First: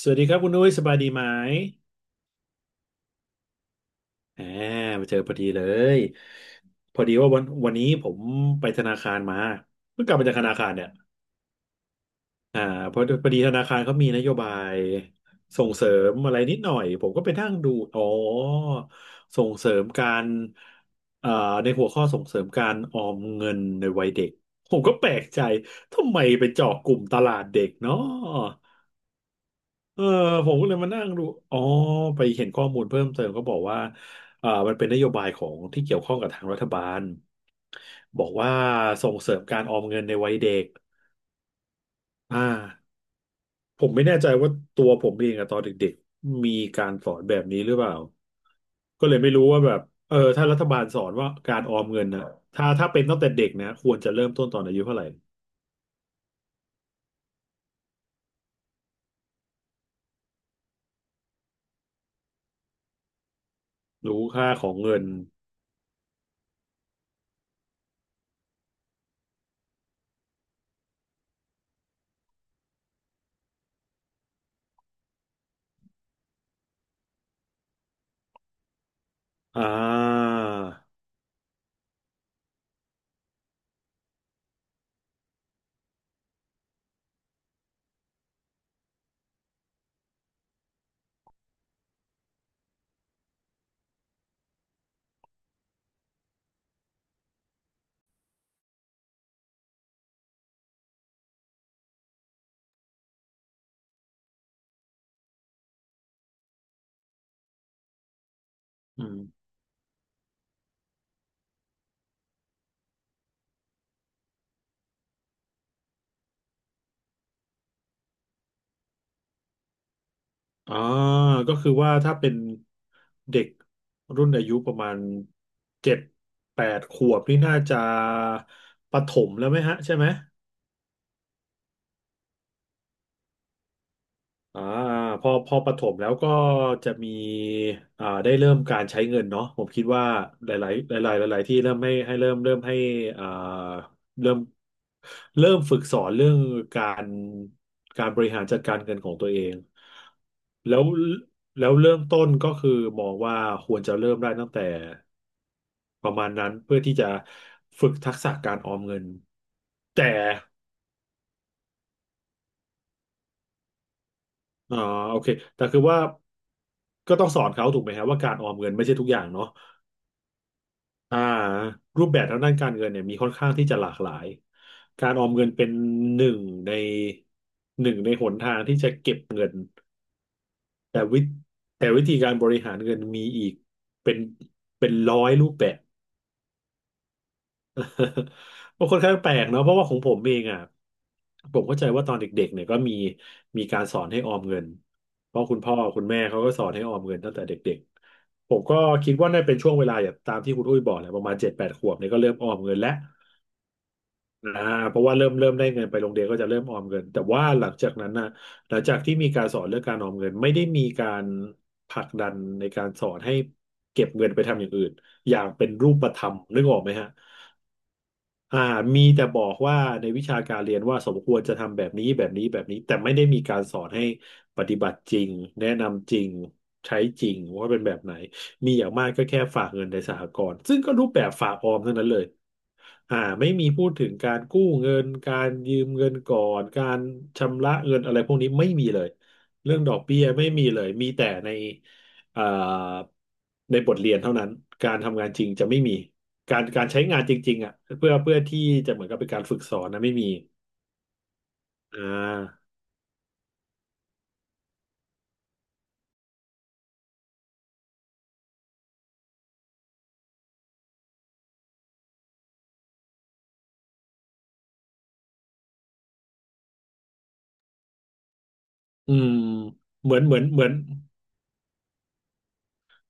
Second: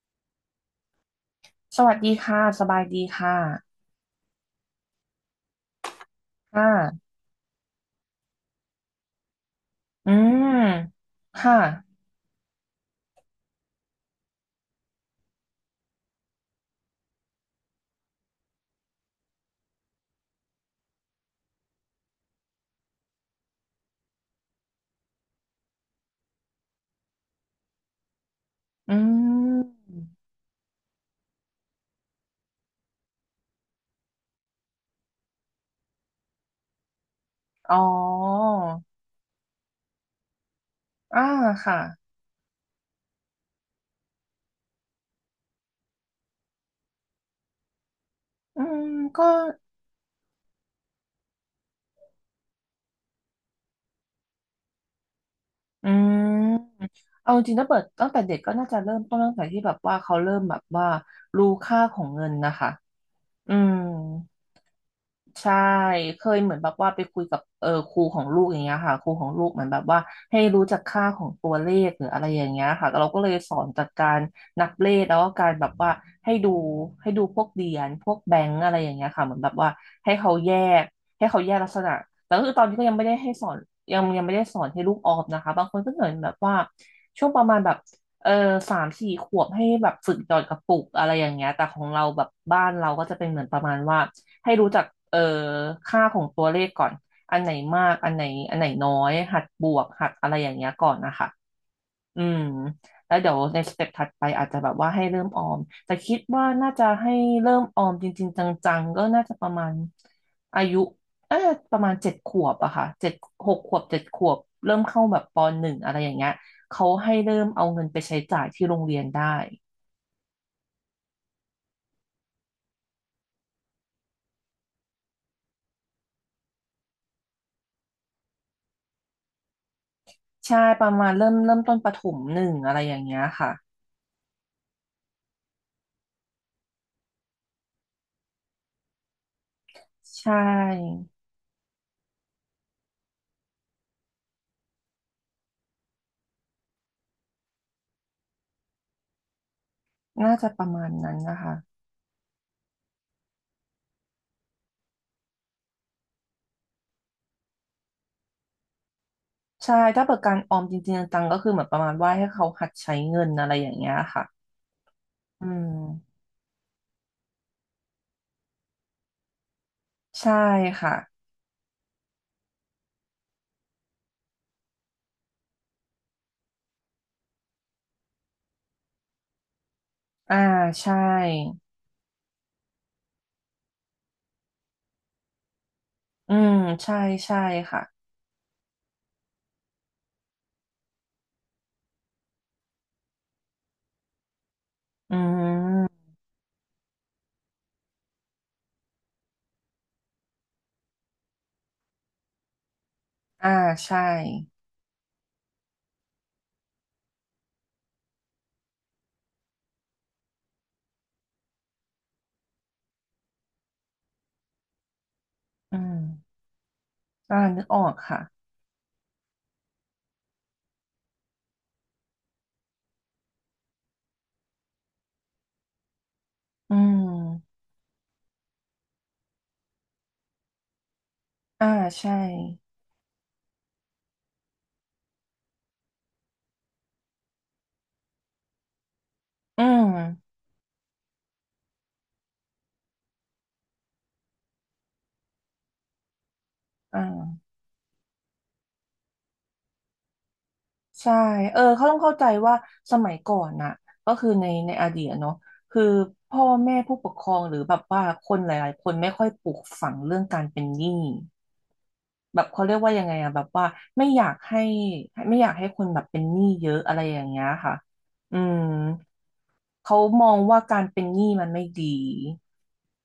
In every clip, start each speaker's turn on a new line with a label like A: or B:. A: สวัสดีครับคุณนุ้ยสบายดีไหม
B: สวัสดีค่ะ สบายดีค่ะ
A: อ่ามาเจอพอดีเลย
B: ค
A: พอ
B: ่ะ
A: ดีว่าวันนี้ผมไปธนาคารมาเพิ่ง
B: อื
A: กลับมาจากธ
B: ม
A: นาคารเนี่ย
B: ค่ะ
A: อ่าพอดีธนาคารเขามีนโยบายส่งเสริมอะไรนิดหน่อยผมก็ไปนั่งดูอ๋อส่งเสริมการเอ่าในหัวข้อส่งเสริมการออมเงินในวัยเด็กผมก็แปลกใจทำไมไปเจาะกลุ่มตลาดเด็กเนาะ
B: อืม
A: เออผมก็เลยมานั่งดูอ๋อไปเห็นข้อมูลเพิ่มเติมก็บอกว่ามันเป็นนโยบายของที่เกี่ยวข้องกับทางรัฐบาล
B: อ๋อ
A: บอกว่าส่งเสริมการออมเงินในวัยเด็ก
B: อ่าค่ะ
A: อ่าผมไม่แน่ใจว่าตัวผมเองอะตอนเด็กๆมีการสอนแบบนี้หรือเปล่า
B: อืม
A: ก็เลย
B: ก็
A: ไม่รู้ว่าแบบเออถ้ารัฐบาลสอนว่าการออมเงินนะถ้าเป็นตั้งแต่เด็กนะควรจะเริ่มต้นตอนอายุเท่าไหร่
B: อืมเอาจริงๆถ้าเปิดตั้งแต่เด็กก็น่าจะเริ่มต้นตั้งแต่ที่แบบว่าเขาเริ่มแบบว่ารู้ค่าของเงินนะคะ อืม
A: รู้ค่าของเงิน
B: ใช่ เคยเหมือนแบบว่าไปคุยกับครูของลูกอย่างเงี้ยค่ะครูของลูกเหมือนแบบว่าให้รู้จักค่าของตัวเลขหรืออะไรอย่างเงี้ยค่ะเราก็เลยสอนจากการนับเลขแล้วก็การแบบว่าให้ดูให้ดูพวกเหรียญพวกแบงก์อะไรอย่างเงี้ยค่ะเหมือนแบบ
A: อ่
B: ว่าให้
A: า
B: เขาแยกให้เขาแยกลักษณะแต่ก็คือตอนนี้ก็ยังไม่ได้ให้สอนยังไม่ได้สอนให้ลูกออมนะคะบางคนก็เหมือนแบบว่าช่วงประมาณแบบเออสามสี่ขวบให้แบบฝึกหยอดกระปุกอะไรอย่างเงี้ยแต่ของเราแบบบ้านเราก็จะเป็นเหมือนประมาณว่า ให้รู้จักเอ่อค่าของตัวเลขก่อนอันไหนมากอันไหนน้อยหัดบวกหัดอะไรอย่างเงี้ยก่อนนะคะอืมแล้วเดี๋ยวในสเต็ปถัดไปอาจจะแบบว่าให้เริ่มออมแต่คิดว่าน่าจะให้เริ่มออมจริงๆจังๆ
A: อื
B: ก็
A: ม
B: น่าจะประมาณอายุเออประมาณเจ็ดขวบอะค่ะเจ็ดหกขวบเจ็ดขวบเริ่มเข้าแบบปหนึ่งอะไรอย่างเงี้ยเขาให้เริ่มเอาเงินไปใช้จ่ายที่โรงเรียนได้
A: อ่าก็คือว่าถ้าเป็นเด็กรุ่นอายุประมาณเจ็ดแปดขวบนี่น่าจะประถมแล้วไหมฮะใช่ไหม
B: ใช่ประมาณเริ่มต้นประถมหนึ่งอะไรอย่างเงี้ยค่ะ
A: อ่าพอประถมแล้วก็จะมีได้เริ่มการใช้เงินเนาะผมคิดว่า
B: ใช่
A: หลายๆหลายๆหลายๆที่เริ่มให้เริ่มให้อ่าเริ่มเริ่มฝึกสอนเรื่องการการบริหารจัดการเงินของตัวเอง
B: น่าจะประ
A: แล้
B: มา
A: ว
B: ณนั้นนะคะ
A: แล้วเริ่มต้นก็คือมองว่าควรจะเริ่มได้ตั้งแต่ประมาณนั้นเพื่อที่จะฝึกทักษะการออมเงิน
B: ใช่ถ้า
A: แต่
B: เปิดการออมจริงๆจังๆก็คือเหมือนประมาณว่าให้เขาหัดใช้เงินอะไรอย่างเงี้ยค่ะ
A: อ่าโอเค
B: อื
A: แต่คือว่า
B: ม
A: ก็ต้องสอนเขาถูกไหมฮะว่าการออมเงินไม่ใช่ทุกอย่างเนาะ
B: ใช่ค่ะ
A: อ่ารูปแบบทางด้านการเงินเนี่ยมีค่อนข้างที่จะหลากหลายการออมเงินเป็นหนึ่งในหนึ่งในหนทางที่จะเก็บเงิน
B: อ่าใช่
A: แต่วิแต่วิธีการบริหารเงินมีอีกเป็นเป็นร้อยรูปแบบ
B: อืมใช่ใช่ค่ะ
A: ก็ค่อนข้างแปลกเนาะเพราะว่าของผมเองอ่ะผมเข้าใจว่าตอนเด็กๆเนี่ยก็มีมีการสอนให้ออมเงิน
B: อื
A: เพราะคุณพ่อคุณ
B: ม
A: แม่เขาก็สอนให้ออมเงินตั้งแต่เด็กๆผมก็คิดว่าน่าเป็นช่วงเวลาอย่างตามที่คุณอุ้ยบอกแหละประมาณเจ็ดแปดขวบเนี่ยก็เริ่มออมเงินแล้ว
B: อ่าใช่
A: นะเพราะว่าเริ่มได้เงินไปโรงเรียนก็จะเริ่มออมเงินแต่ว่าหลังจากนั้นนะหลังจากที่มีการสอนเรื่องการออมเงินไม่ได้มีการผลักดันในการสอนให้เก็บเงินไปทำอย่างอื่นอย่างเป็น
B: อื
A: รู
B: ม
A: ปธรรมนึกออกไหมฮะ
B: อ่านึกออกค่ะ
A: อ่ามีแต่บอกว่าในวิชาการเรียนว่าสมควรจะทำแบบนี้แบบนี้แบบนี้แต่ไม่ได้มีการสอนให้ปฏิบัติจริงแนะนำจริง
B: อื
A: ใช้จริง
B: ม
A: ว่าเป็นแบบไหนมีอย่างมากก็แค่ฝากเงินในสหกรณ์ซึ่งก็รูปแบบฝากอ
B: อ่า
A: อมเท่านั้น
B: ใช่
A: เลยไม่มีพูดถึงการกู้เงินการยืมเงินก่อนการชำระเงินอะไรพวกนี้ไม่มีเลย
B: อื
A: เรื่องดอกเบี้ย
B: ม
A: ไม่มีเลยมีแต่ในอ่าในบทเรียนเท่านั้นการทำงานจริงจะไม่มี การ
B: อ่
A: ใช้งานจ
B: า
A: ริงๆอ่ะเพื่อที่จะเหมือนกับเป็นการฝึกสอนนะไม่มี
B: ใช่เขาต้อ
A: อ่
B: งเข้าใจว่า
A: า
B: สมัยก่อนน่ะก็คือในในอดีตอะเนาะคือพ่อแม่ผู้ปกครองหรือแบบว่าคนหลายๆคนไม่ค่อยปลูกฝังเรื่องการเป็นหนี้แบบเขาเรียกว่ายังไงอะแบบว่าไม่อยากให้ไม่อยากให้คนแบบเป็นหนี้เยอะอะไรอย่างเงี้ยค่ะอืม
A: อืม
B: เขา
A: เหมือน
B: ม
A: เหมื
B: อ
A: อ
B: ง
A: นเห
B: ว่า
A: มือน
B: การเป็นหนี้มันไม่ดี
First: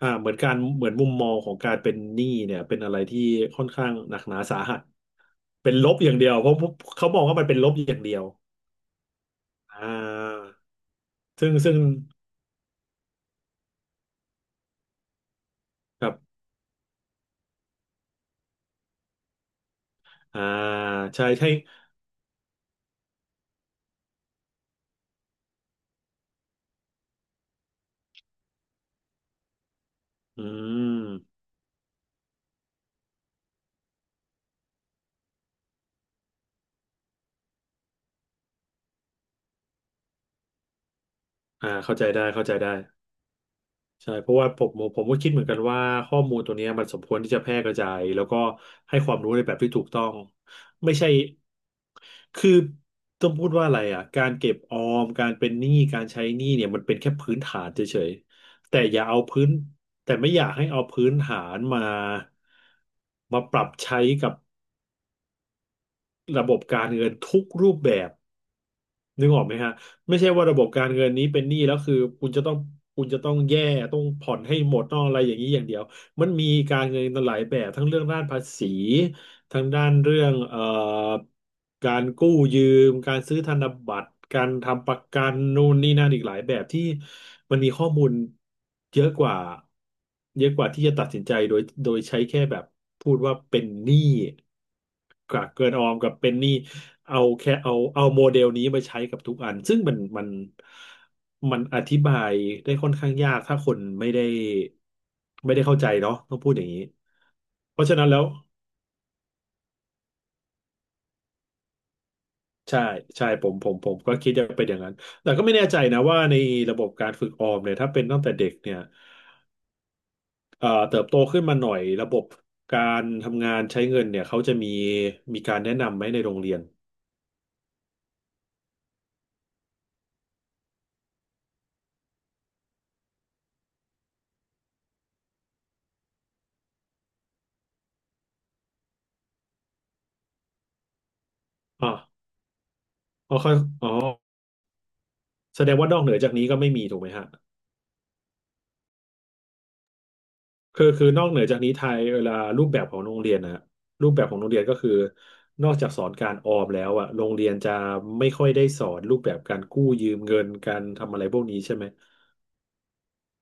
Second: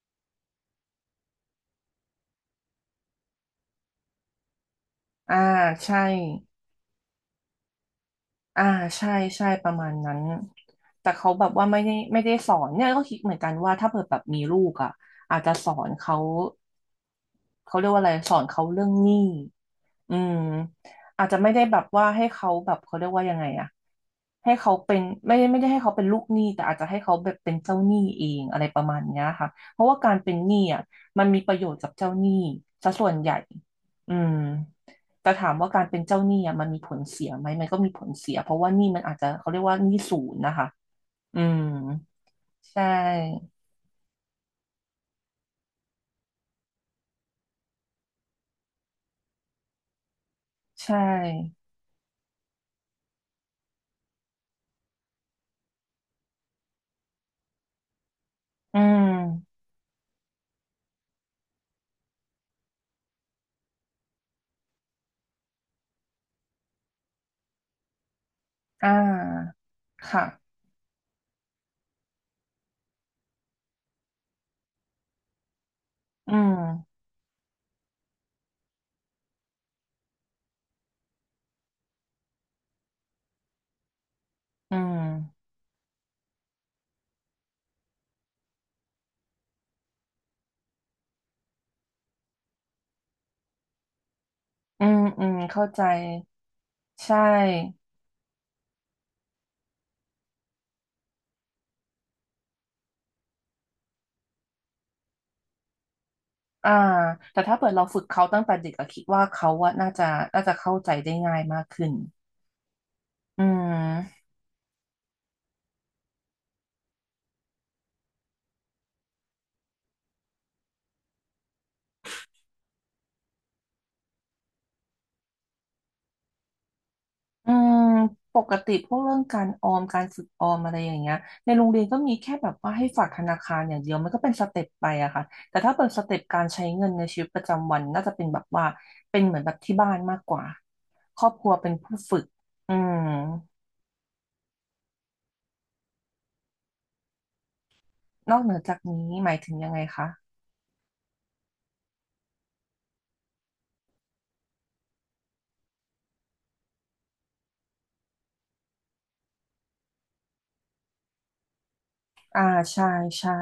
A: เหมือนการเหมือนมุมมองของการเป็นหนี้เนี่ยเป็นอะไรที่ค่อนข้างหนักหนาสาหัส
B: อ่า
A: เป็นลบ
B: ใช่
A: อย่างเดียวเพราะเขามองว่ามันเป็นลบอย่างเดียว
B: อ่าใช่ใช่ประ
A: อ่
B: มาณนั้น
A: า
B: แต่เขาแบ
A: ซึ่
B: บ
A: ง
B: ว่า
A: ซึ่ง
B: ไม่ได้สอนเนี่ยก็คิดเหมือนกันว่าถ้าเกิดแบบมีลูกอ่ะอาจจะสอน
A: ครับ
B: เขาเขาเรียกว่าอะไรสอนเขาเรื่องหนี้ อืม
A: อ่าใช่
B: อาจจะ
A: ใช่
B: ไม่ได้แบบว่าให้เขาแบบเขาเรียกว่ายังไงอะให้เขาเป็นไม่ได้ให้เขาเป็นลูกหนี้แต่อาจจะให้เขาแบบเป็นเจ้าหนี้เองอะไรประมาณเนี้ยค่ะเพราะว่าการเป็น
A: อื
B: หนี้อะมัน
A: ม
B: มีประโยชน์กับเจ้าหนี้ซะส่วนใหญ่อืมแต่ถามว่าการเป็นเจ้าหนี้อะมันมีผลเสียไหมมันก็มีผลเสียเพราะว่าหนี้มันอาจจะเขาเรียกว่าหนี้ศูนย์นะคะอืม
A: เข้าใจได้เข้าใจได้
B: ใช่
A: ใช่เพราะว่าผมก็คิดเหมือนกันว่าข้อมูลตัวเนี้ยมันสมควรที่จะแพร่กระจายแล้วก็ให้ความรู้ในแบบที่ถูกต้องไม่
B: ใช
A: ใช่
B: ่
A: คือต้องพูดว่าอะไรอ่ะการเก็บออมการเป็นหนี้การใช้หนี้เนี่ยมันเป็นแค่พื้นฐานเฉยๆแต่
B: อื
A: อย่าเอาพื้น
B: ม
A: แต่ไม่อยากให้เอาพื้นฐานมาปรับใช้กับระบบการเงินทุกรูปแบบ
B: อ่
A: นึกออกไหม
B: า
A: ฮะไม่
B: ค่ะ
A: ใช่ว่าระบบการเงินนี้เป็นหนี้แล้วคือคุณจะต้องคุณจะต้องต้องผ่อนให้หมดต้องอะไรอย่างนี้อย่างเดียวมัน
B: อื
A: มีการเงิ
B: ม
A: นหลายแบบทั้งเรื่องด้านภาษีทั้งด้านเรื่องการกู้ยืมการซื้อธนบัตรการ
B: อื
A: ทำประกัน
B: ม
A: นู่นนี่นั่นอีกหลายแบบที่มันมีข้อมูลเยอะกว่าเยอะกว่าที่จะตัดสินใจโดยใช้แค่แบบพูดว่าเป็นหนี้
B: อืมอืม
A: กับเกิ
B: เข้า
A: นอ
B: ใจ
A: อมกับเป็นหนี้
B: ใช
A: เอาแค่เอา
B: ่
A: โมเดลนี้มาใช้กับทุกอันซึ่งมันมันอธิบายได้ค่อนข้างยากถ้าคนไม่ได้ไม่ได้เข้าใจเนาะต้องพูดอย่าง
B: อ่า
A: นี้
B: แต่ถ้าเปิด
A: เพ
B: เรา
A: ราะฉะ
B: ฝึ
A: นั้
B: ก
A: นแล้
B: เขา
A: ว
B: ตั้งแต่เด็กอะคิดว่าเขาอะน่าจะน่าจะเข้าใจได้ง่ายมากขึ้น
A: ใช่ใช่
B: อื
A: ผมก็
B: ม
A: คิดจะเป็นอย่างนั้นแต่ก็ไม่แน่ใจนะว่าในระบบการฝึกออมเนี่ยถ้าเป็นตั้งแต่เด็กเนี่ยเติบโตขึ้นมาหน่อยระบบการทำงานใช้เงินเนี่ยเขาจะมีการแนะนำไหมในโรงเรียน
B: อืมปกติพวกเรื่องการออมการฝึกออมอะไรอย่างเงี้ยในโรงเรียนก็มีแค่แบบว่าให้ฝากธนาคารอย่างเดียวมันก็เป็นสเต็ปไปอะค่ะแต่ถ้าเปิดสเต็ปการใช้เงินในชีวิตประจำวันน่าจะเป็นแบบว่าเป็นเหมือนแบบที่บ้านมากกว่าครอบครัวเป็น
A: อ๋อ
B: ผู้ฝึกอืม
A: อ๋อเขาอ๋อแสดงว่านอกเหนือจากนี้ก็ไม่มีถูกไหมฮะ
B: นอกเหนือจากนี้หมายถึงยังไงคะ
A: คือนอกเหนือจากนี้ไทยเวลารูปแบบของโรงเรียนนะรูปแบบของโรงเรียนก็คือนอกจากสอนการออมแล้วอะโรงเรียนจะไม่ค่อยได้สอนรูปแบบการกู้ยืมเงินการทำอะไรพวกนี้ใช่ไหม
B: อ่าใช่ใช่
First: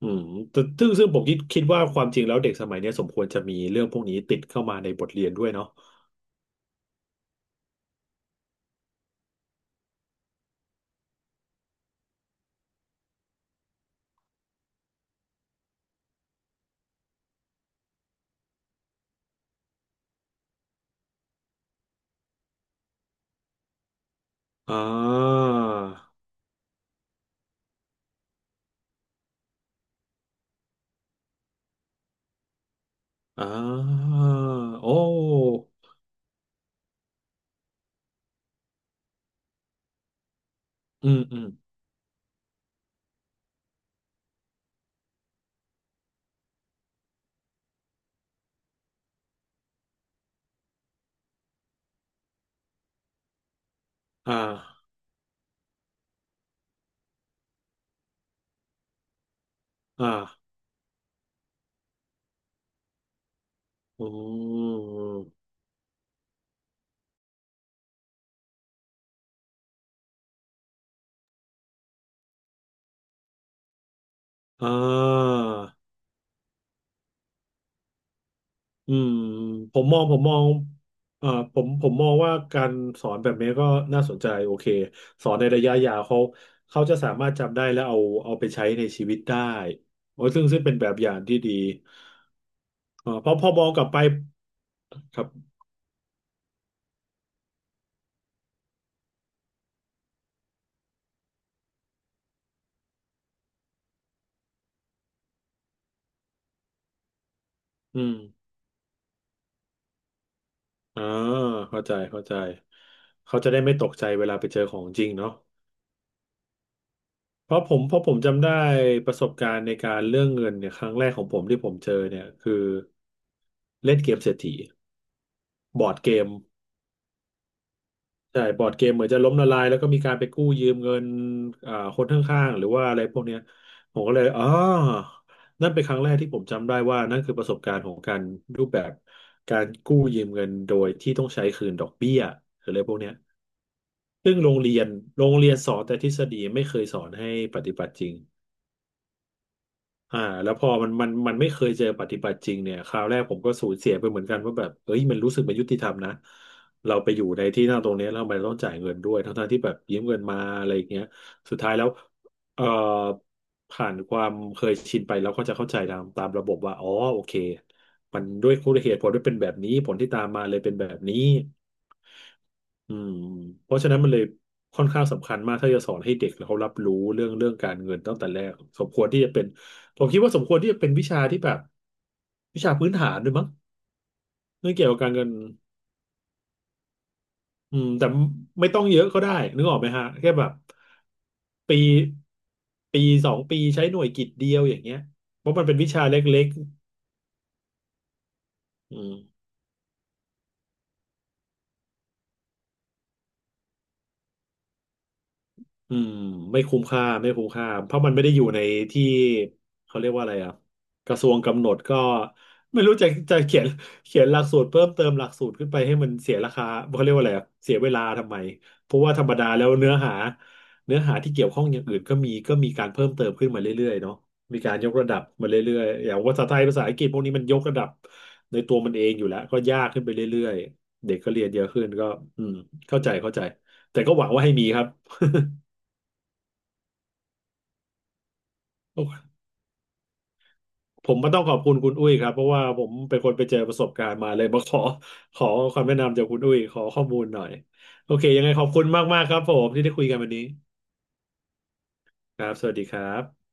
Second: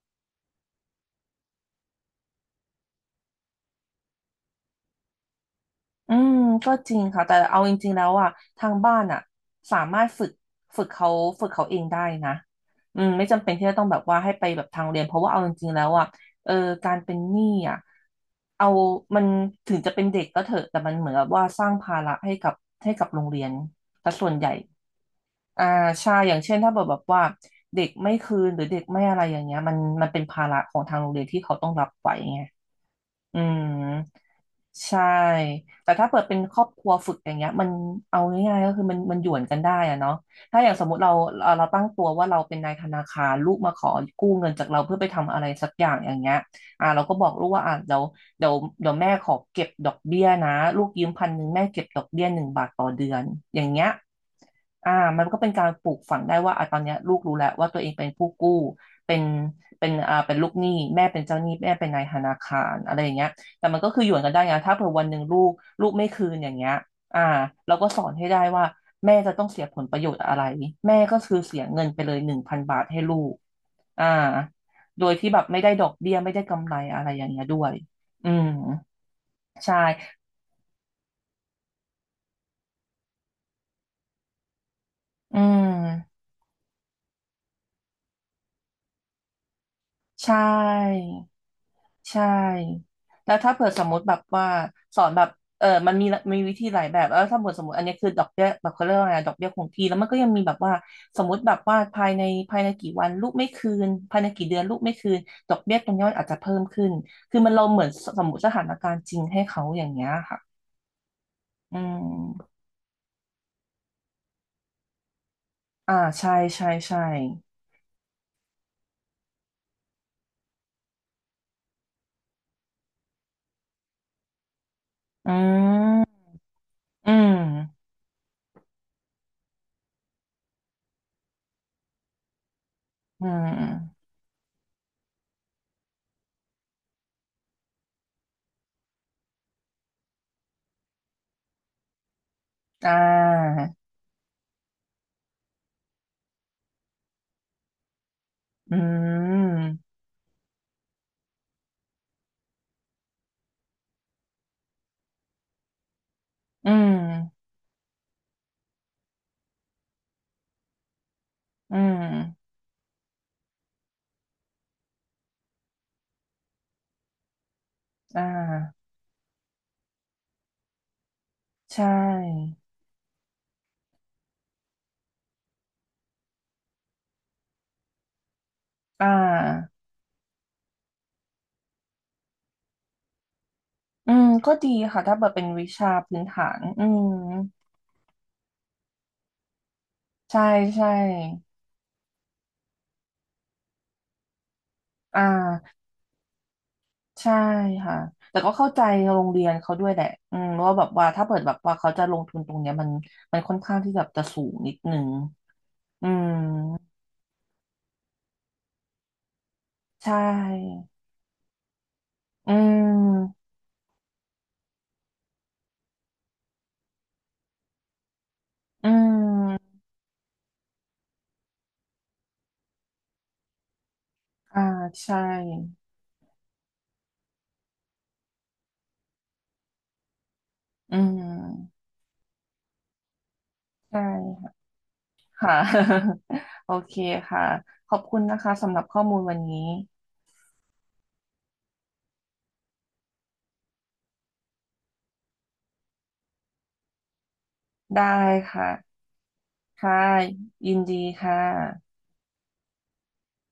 A: อืมแต่ซึ่งผมคิดว่าความจริงแล้วเด็กสมัยเนี้ยสมควรจะมีเรื่องพวกนี้ติดเข้ามาในบทเรียนด้วยเนาะ
B: อืมก็จริงค่ะแต่เอาจริงๆแล้วอ่ะทางบ้านอ่ะสามารถฝึกเขาฝึกเขาเองได้นะอืมไม่จำเป็นที่จะต้องแบบว่าให้ไปแบบทางเรียนเพราะว่าเอาจริงๆแล้วอ่ะเออการเป็นหนี้อ่ะเอามันถึงจะเป็นเด็กก็เถอะแต่มันเหมือนกับว่าสร้างภาระให้กับโรงเรียนแต่ส่วนใหญ่
A: อ่า
B: อ่าใช่อย่างเช่นถ้าแบบว่าเด็กไม่คืนหรือเด็กไม่อะไรอย่างเงี้ยมันเป็นภาระของทางโรงเรียนที่เขาต้องรับไว้ไงอื
A: อ่
B: ม
A: าโอ
B: ใช่
A: ้
B: แต่ถ้าเปิดเป็นครอบครัวฝึกอย่างเงี้ยมันเอาง่ายๆก็คือมันหยวนกันได้อะเนาะถ้าอย่างสมมติ
A: อื
B: เรา
A: มอืม
B: เราตั้งตัวว่าเราเป็นนายธนาคารลูกมาขอกู้เงินจากเราเพื่อไปทำอะไรสักอย่างอย่างเงี้ยเราก็บอกลูกว่าเดี๋ยวเดี๋ยวแม่ขอเก็บดอกเบี้ยนะลูกยืม1,000แม่เก็บดอกเบี้ย1 บาทต่อเดือนอย่างเงี้ย
A: อ่า
B: อ่ามันก็เป็นการปลูกฝังได้ว่าอ่ะตอนเนี้ยลูกรู้แล้วว่าตัวเองเป็นผู้กู้เป็นเป็นลู
A: อ่า
B: กหนี้แม่เป็นเจ้าหนี้แม่เป็นนายธนาคารอะไรอย่างเงี้ย แต่มันก็คื
A: อื
B: อหยวนกันได้นะถ้าเผื่อวันหนึ่งลู
A: ม
B: กลูกไม่คืนอย่างเงี้ยอ่าเราก็สอนให้ได้ว่าแม่จะต้องเสียผลประโยชน์อะไรแม่ก็คือเสียเงินไปเลย1,000 บาทให้ลูกอ่า
A: อ่
B: โดยที่แบบไม่ได้ด
A: า
B: อกเบี้ยไม่ได้กำไรอะไรอย่างเงี้ยด้วยอืม
A: อืมผ
B: ใช่
A: มมองผมมองผมมองว่าการสอนแบบนี้ก็น่าสนใจโอเคสอน
B: อื
A: ในระยะยาวเขา
B: ม
A: เขาจะสามารถจำได้และเอาเอาไปใช้ในชีวิตได้โอ้ย
B: ใช่
A: ซึ่งเป็นแบบอย่างที่ดี
B: ใช่
A: เออเพ
B: แล้
A: ราะ
B: ว
A: พอ
B: ถ้า
A: มอ
B: เผื่
A: ง
B: อ
A: ก
B: ส
A: ลับ
B: มม
A: ไป
B: ติแบบว่าสอน
A: ค
B: แบ
A: รับ
B: บมันมีมีวิธีหลายแบบแล้วถ้าเผื่อสมมติอันนี้คือดอกเบี้ยแบบเขาเรียกว่าไงดอกเบี้ยคงที่แล้วมันก็ยังมีแบบว่าสมมติแบบว่าภายในกี่วันลูกไม่คืนภายในกี่เดือนลูกไม่คืนดอกเบี้ยตรงเนี้มันอาจจะเพิ่มขึ้นคือมันเราเหมือน
A: อืม
B: สมมติสถานการณ์จริงให้เขาอย่างเงี้ยค่ะ
A: อ่า
B: อื
A: เข้าใจเข้าใจ
B: ม
A: เขาจะได้ไม่ตกใจเวลาไปเจอของจริงเนาะ
B: ใช่ใช่ใช่
A: เพราะผมจำได้ประสบการณ์ในการเรื่องเงินเนี่ยครั้งแรกของผมที่ผมเจอเนี่ยคือเล่นเกมเศรษฐี
B: อื
A: บอร์ดเก
B: ม
A: ม
B: อืม
A: ใช่บอร์ดเกมเหมือนจะล้มละลายแล้วก็มีการไปกู้ยืมเงินอ่าคนข้างๆหรือว่าอะไรพวก
B: อื
A: เนี้ยผม
B: ม
A: ก็เลยอ๋อนั่นเป็นครั้งแรกที่ผมจำได้ว่านั่นคือประสบการณ์ของการรูปแบบการกู้ยืมเงินโดยที่ต้องใช้คืนดอกเบี้ยหรืออะไร
B: อ่
A: พวกเนี้ย
B: า
A: ซึ่งโรงเรียนสอนแต่ทฤษฎีไม่เคยสอนให้ปฏิบัติจริง
B: อืม
A: อ่าแล้วพอมันไม่เคยเจอปฏิบัติจริงเนี่ยคราวแรกผมก็สูญเสียไปเหมือนกันว่าแบบเอ้ยมันรู้สึกไม่ยุติธรรมนะ
B: อื
A: เราไปอยู่ใน
B: ม
A: ที่นั่งตรงเนี้ยแล้วทำไมต้องจ่ายเงินด้วยทั้งๆที่แบบยืมเงินมาอะไรอย่างเงี้ยสุดท้าย
B: อื
A: แล้ว
B: ม
A: เอ่อผ่านความเคยชินไปแล้วก็จะเข้าใจตามระบบว่าอ๋อโอเคมั
B: อ่
A: นด้วยคุณ
B: า
A: เหตุผลด้วยเป็นแบบนี้ผลที่ตามมาเลยเป็นแบบนี้
B: ใช่
A: อืมเพราะฉะนั้นมันเลยค่อนข้างสำคัญมากถ้าจะสอนให้เด็กแล้วเขารับรู้เรื่องการเงินตั้งแต่แรกสมคว
B: อ่
A: รที่จะเป็น
B: า
A: ผมคิดว่าสมควรที่จะเป็นวิชาที่แบบวิชาพื้นฐานด้วยมั้ง
B: อืมก็ดี
A: เรื่องเกี่ยวกับ
B: ค่ะ
A: การ
B: ถ้า
A: เงิ
B: เปิ
A: น
B: ดเป็นวิชาพื้นฐานอืม
A: อืมแต่ไม่ต้องเยอะก็ได้นึกออกไหมฮะแค่
B: ใช่
A: แบบ
B: ใช่
A: ปีปีสองปีใช้หน่วยกิตเดียวอย่างเงี้ย
B: อ่
A: เพราะมันเป็
B: า
A: นวิชาเล็ก
B: ใช่ค่ะแต่ก็เข้าใจ
A: ๆอืม
B: โรงเรียนเขาด้วยแหละอืมว่าแบบว่าถ้าเปิดแบบว่าเขาจะลงทุนตรงเนี้ยมันค่อนข้างที่แบบจะสูงนิดนึง
A: อื
B: อื
A: ม
B: ม
A: ไม่คุ้มค่าเพราะมันไม่ได้อยู่ในที่เขาเรี
B: ใช
A: ยกว่าอะไรอ่ะ
B: ่
A: กระทรวงกำหนดก็
B: อื
A: ไม่รู้จะ จะ
B: ม
A: เขียนหลักสูตรเพิ่มเติมหลักสูตรขึ้นไปให้มันเสียราคาเขาเรียกว่าอะไรอ่ะเสียเวลาทำไม
B: อื
A: เพราะว่าธรรมดาแล้ว
B: ม
A: เนื้อหาที่เกี่ยวข้องอย่างอื่นก็มีก็มีการเพิ่มเติมขึ้นมาเรื่อยๆเนาะมี
B: อ่า
A: การยกระดั
B: ใช่
A: บมาเรื่อยๆอย่างภาษาไทยภาษาอังกฤษพวกนี้มันยกระดับในตัวมันเองอยู่แล้วก็ยากขึ้นไปเรื่อย
B: อื
A: ๆเด็กก็เรียนเยอะขึ้
B: ม
A: นก็อืมเข้าใจเข้าใจแต่
B: ใช่
A: ก็หวังว่าให้มีครับ
B: ค่ะ โอเคค่ะ ขอบคุณนะคะสำหรับข้อมูลวันนี้
A: ผมก็ต้องขอบคุณคุณอุ้ยครับเพราะว่าผมเป็นคนไปเจอประสบการณ์มาเลยมาขอความแนะนำจากคุณอุ้ยขอข้อมูลหน่อย
B: ได้
A: โอเคยังไงขอ
B: ค่ะ
A: บคุณมากๆครับผมที่ได้
B: ค่ะ
A: คุยกันวันนี้
B: ยินดีค่ะ
A: ครับสวัสดีครับ